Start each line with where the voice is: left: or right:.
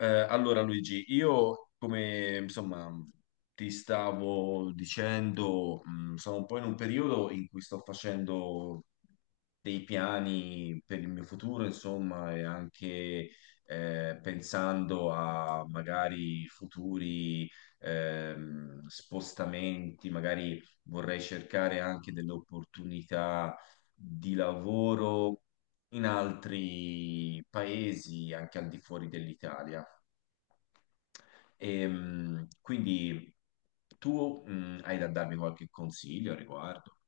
left: Allora Luigi, io come insomma ti stavo dicendo, sono un po' in un periodo in cui sto facendo dei piani per il mio futuro, insomma, e anche pensando a magari futuri spostamenti, magari vorrei cercare anche delle opportunità di lavoro in altri paesi, anche al di fuori dell'Italia. Quindi tu hai da darmi qualche consiglio a riguardo?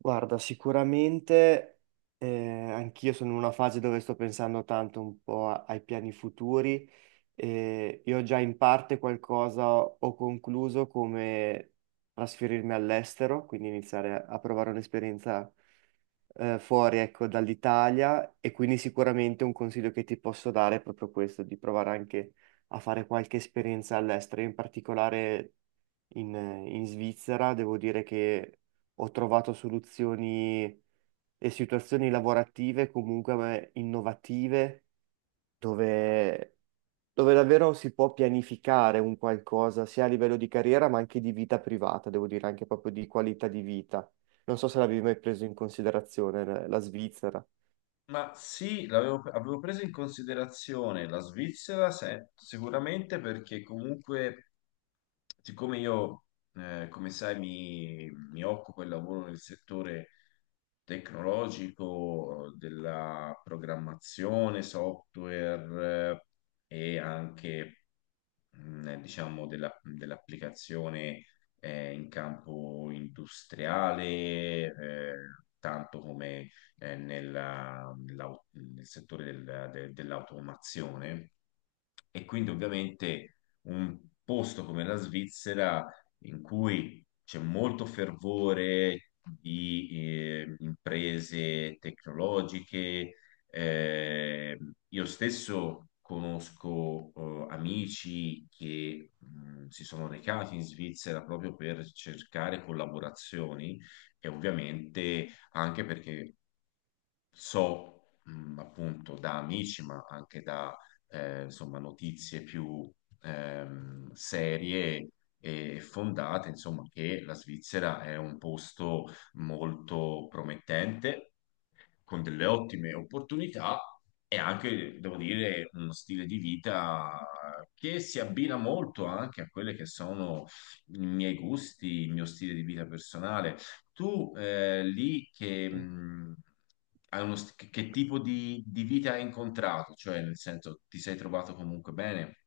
right: Guarda, sicuramente anch'io sono in una fase dove sto pensando tanto un po' ai piani futuri e io già in parte qualcosa ho concluso come trasferirmi all'estero, quindi iniziare a provare un'esperienza fuori, ecco, dall'Italia e quindi sicuramente un consiglio che ti posso dare è proprio questo, di provare anche a fare qualche esperienza all'estero, in particolare in, in Svizzera, devo dire che ho trovato soluzioni e situazioni lavorative comunque innovative dove, dove davvero si può pianificare un qualcosa sia a livello di carriera ma anche di vita privata, devo dire anche proprio di qualità di vita. Non so se l'avevi mai preso in considerazione la Svizzera.
left: Ma sì, avevo preso in considerazione la Svizzera sicuramente perché comunque, siccome io, come sai, mi occupo e lavoro nel settore tecnologico, della programmazione, software e anche diciamo, dell'applicazione in campo industriale, tanto come nel settore dell'automazione. E quindi ovviamente un posto come la Svizzera in cui c'è molto fervore di imprese tecnologiche, eh, io stesso conosco amici che si sono recati in Svizzera proprio per cercare collaborazioni e ovviamente anche perché so, appunto, da amici, ma anche da, insomma, notizie più serie e fondate, insomma, che la Svizzera è un posto molto promettente, con delle ottime opportunità e anche, devo dire, uno stile di vita che si abbina molto anche a quelle che sono i miei gusti, il mio stile di vita personale. Tu lì che,
right: Sì.
left: che tipo di vita hai incontrato? Cioè, nel senso, ti sei trovato comunque bene,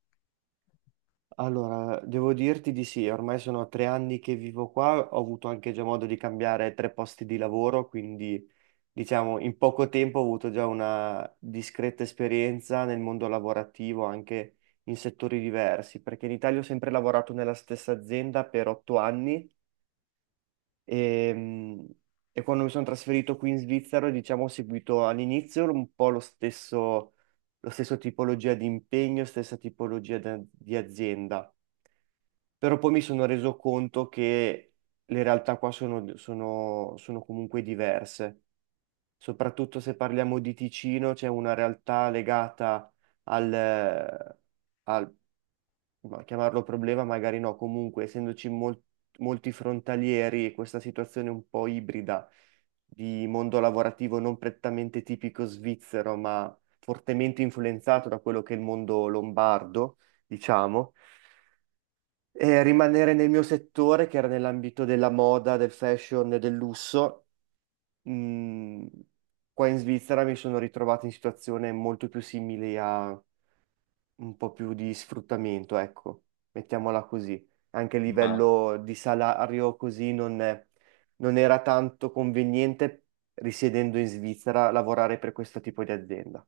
right: Allora, devo dirti di sì, ormai sono 3 anni che vivo qua, ho avuto anche già modo di cambiare tre posti di lavoro, quindi diciamo, in poco tempo ho avuto già una discreta esperienza nel mondo lavorativo, anche in settori diversi, perché in Italia ho sempre lavorato nella stessa azienda per 8 anni e, mh, e quando mi sono trasferito qui in Svizzera, diciamo, ho seguito all'inizio un po' lo stesso tipologia di impegno, stessa tipologia di azienda, però poi mi sono reso conto che le realtà qua sono comunque diverse, soprattutto se parliamo di Ticino. C'è una realtà legata al, eh, al- ma chiamarlo problema, magari no, comunque essendoci molti frontalieri e questa situazione un po' ibrida di mondo lavorativo non prettamente tipico svizzero, ma fortemente influenzato da quello che è il mondo lombardo, diciamo. E rimanere nel mio settore, che era nell'ambito della moda, del fashion e del lusso, Mm, qua in Svizzera mi sono ritrovato in situazioni molto più simili a un po' più di sfruttamento, ecco, mettiamola così. Anche a
left: ma
right: livello di salario così non era tanto conveniente, risiedendo in Svizzera, lavorare per questo tipo di azienda.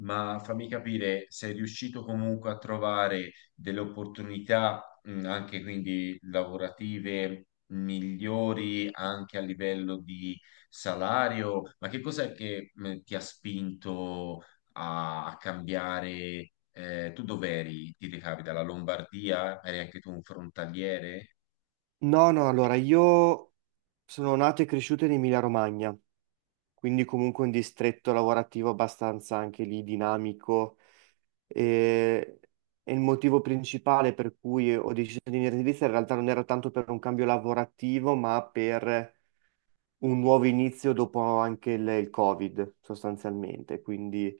left: fammi capire, sei riuscito comunque a trovare delle opportunità, anche quindi lavorative migliori anche a livello di salario? Ma che cos'è che ti ha spinto a cambiare? Tu dov'eri? Ti recavi dalla Lombardia? Eri anche tu un frontaliere?
right: No, no, allora io sono nato e cresciuto in Emilia-Romagna, quindi comunque un distretto lavorativo abbastanza anche lì dinamico. E, e il motivo principale per cui ho deciso di venire in Svizzera in realtà non era tanto per un cambio lavorativo, ma per un nuovo inizio dopo anche il Covid, sostanzialmente. Quindi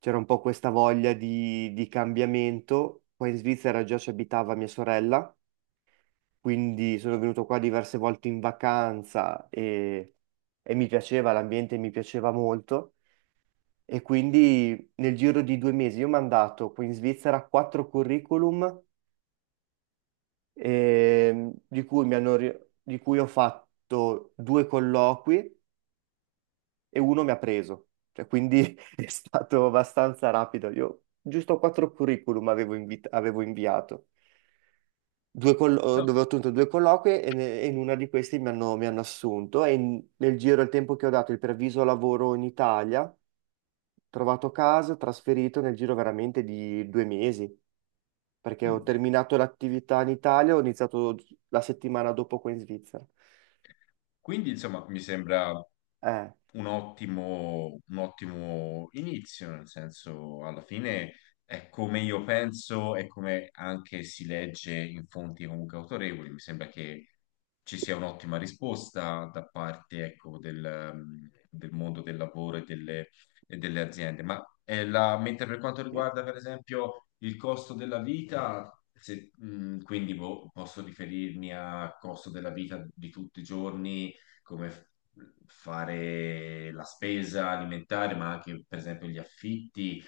right: c'era un po' questa voglia di cambiamento. Poi in Svizzera già ci abitava mia sorella, quindi sono venuto qua diverse volte in vacanza e mi piaceva, l'ambiente mi piaceva molto. E quindi nel giro di 2 mesi io ho mandato qui in Svizzera quattro curriculum, di cui mi hanno ri- di cui ho fatto due colloqui e uno mi ha preso. Cioè, quindi è stato abbastanza rapido. Io giusto quattro curriculum avevo, avevo inviato. Due collo-
left: No.
right: dove ho ottenuto due colloqui e in una di questi mi hanno assunto. E nel giro del tempo che ho dato il preavviso lavoro in Italia, ho trovato casa, trasferito nel giro veramente di 2 mesi, perché ho
left: Mm.
right: terminato l'attività in Italia, ho iniziato la settimana dopo qua in Svizzera.
left: Quindi, insomma, mi sembra
right: Eh,
left: un ottimo inizio, nel senso, alla fine è come io penso e come anche si legge in fonti comunque autorevoli. Mi sembra che ci sia un'ottima risposta da parte, ecco, del, del mondo del lavoro e delle aziende. Ma mentre per quanto
right: sì.
left: riguarda, per esempio, il costo della vita. Quindi boh, posso riferirmi al costo della vita di tutti i giorni, come fare la spesa alimentare, ma anche per esempio gli affitti.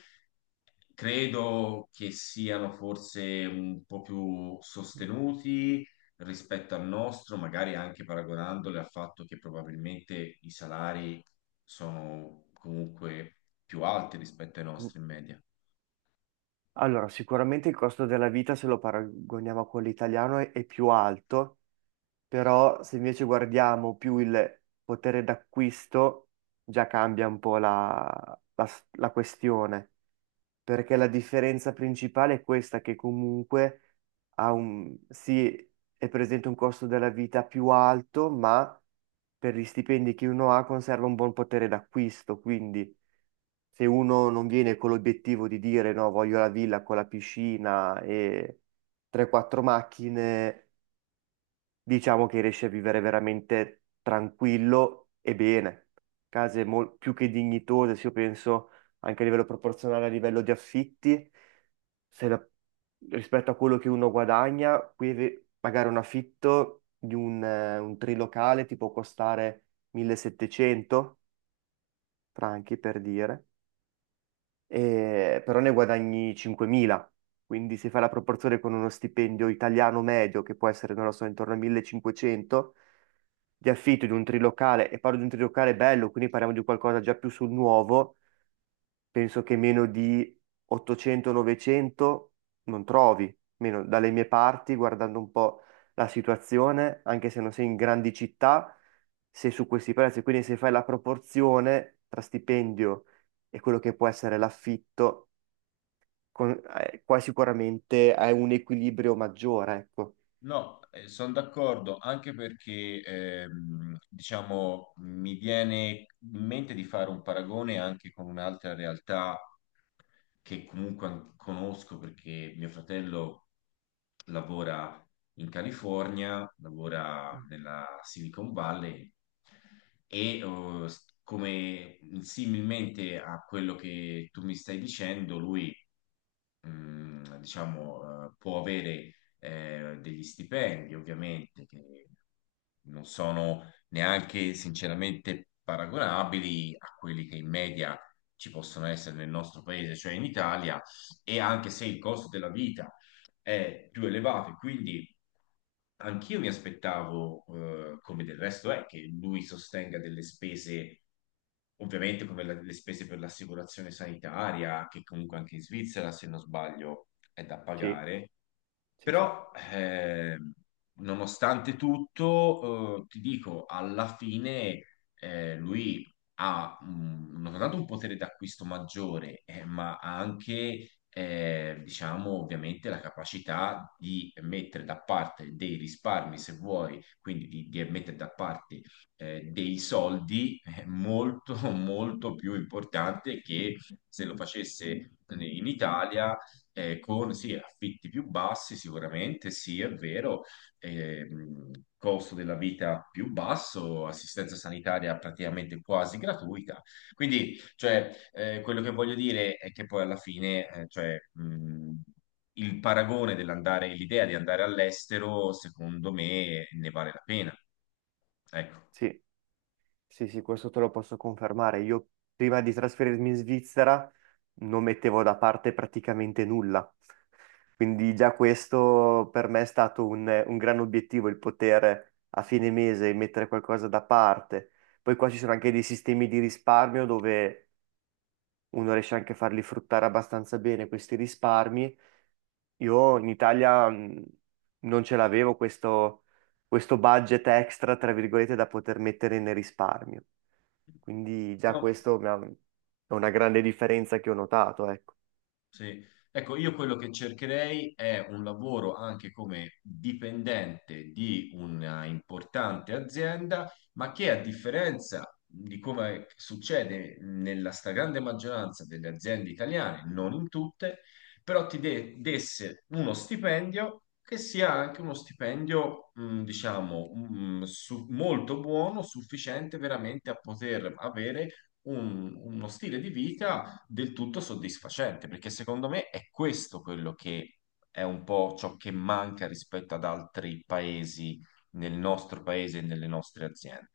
left: Credo che siano forse un po' più sostenuti rispetto al nostro, magari anche paragonandole al fatto che probabilmente i salari sono comunque più alti rispetto ai
right: Mm.
left: nostri in media.
right: Allora, sicuramente il costo della vita, se lo paragoniamo a quello italiano, è più alto, però se invece guardiamo più il potere d'acquisto, già cambia un po' la questione, perché la differenza principale è questa, che comunque ha un, sì, è presente un costo della vita più alto, ma per gli stipendi che uno ha conserva un buon potere d'acquisto, quindi se uno non viene con l'obiettivo di dire no, voglio la villa con la piscina e 3-4 macchine, diciamo che riesci a vivere veramente tranquillo e bene. Case più che dignitose, se io penso anche a livello proporzionale, a livello di affitti, se la- rispetto a quello che uno guadagna, qui magari un affitto di un trilocale ti può costare 1700 franchi per dire, però ne guadagni 5.000. Quindi se fai la proporzione con uno stipendio italiano medio, che può essere, non lo so, intorno a 1500, di affitto di un trilocale, e parlo di un trilocale bello, quindi parliamo di qualcosa già più sul nuovo, penso che meno di 800-900 non trovi, meno dalle mie parti, guardando un po' la situazione, anche se non sei in grandi città, sei su questi prezzi, quindi se fai la proporzione tra stipendio e quello che può essere l'affitto, qua sicuramente hai un equilibrio maggiore, ecco.
left: No, sono d'accordo, anche perché diciamo mi viene in mente di fare un paragone anche con un'altra realtà che comunque conosco perché mio fratello lavora in California, lavora nella Silicon Valley e come similmente a quello che tu mi stai dicendo, lui diciamo, può avere degli stipendi, ovviamente, che non sono neanche sinceramente paragonabili a quelli che in media ci possono essere nel nostro paese, cioè in Italia, e anche se il costo della vita è più elevato e quindi anch'io mi aspettavo, come del resto è, che lui sostenga delle spese, ovviamente come le spese per l'assicurazione sanitaria, che comunque anche in Svizzera, se non sbaglio, è da
right: Sì,
left: pagare
right: sì, sì,
left: però, nonostante tutto, ti dico, alla fine lui ha non soltanto un potere d'acquisto maggiore, ma ha anche, diciamo, ovviamente la capacità di mettere da parte dei risparmi, se vuoi, quindi di mettere da parte dei soldi, è molto, molto più importante che se lo facesse in Italia con sì, affitti più bassi sicuramente, sì, è vero, ehm, costo della vita più basso, assistenza sanitaria praticamente quasi gratuita. Quindi, cioè, quello che voglio dire è che poi alla fine, cioè, il paragone dell'andare, l'idea di andare all'estero, secondo me, ne vale la pena. Ecco.
right: sì. Sì, sì, questo te lo posso confermare. Io prima di trasferirmi in Svizzera non mettevo da parte praticamente nulla. Quindi già questo per me è stato un gran obiettivo, il poter a fine mese mettere qualcosa da parte. Poi qua ci sono anche dei sistemi di risparmio dove uno riesce anche a farli fruttare abbastanza bene questi risparmi. Io in Italia non ce l'avevo questo budget extra, tra virgolette, da poter mettere nel risparmio. Quindi già
left: No.
right: questo è una grande differenza che ho notato, ecco.
left: Sì. Ecco, io quello che cercherei è un lavoro anche come dipendente di una importante azienda, ma che a differenza di come succede nella stragrande maggioranza delle aziende italiane, non in tutte, però desse uno stipendio che sia anche uno stipendio, diciamo, molto buono, sufficiente veramente a poter avere uno stile di vita del tutto soddisfacente, perché secondo me è questo quello che è un po' ciò che manca rispetto ad altri paesi nel nostro paese e nelle nostre aziende.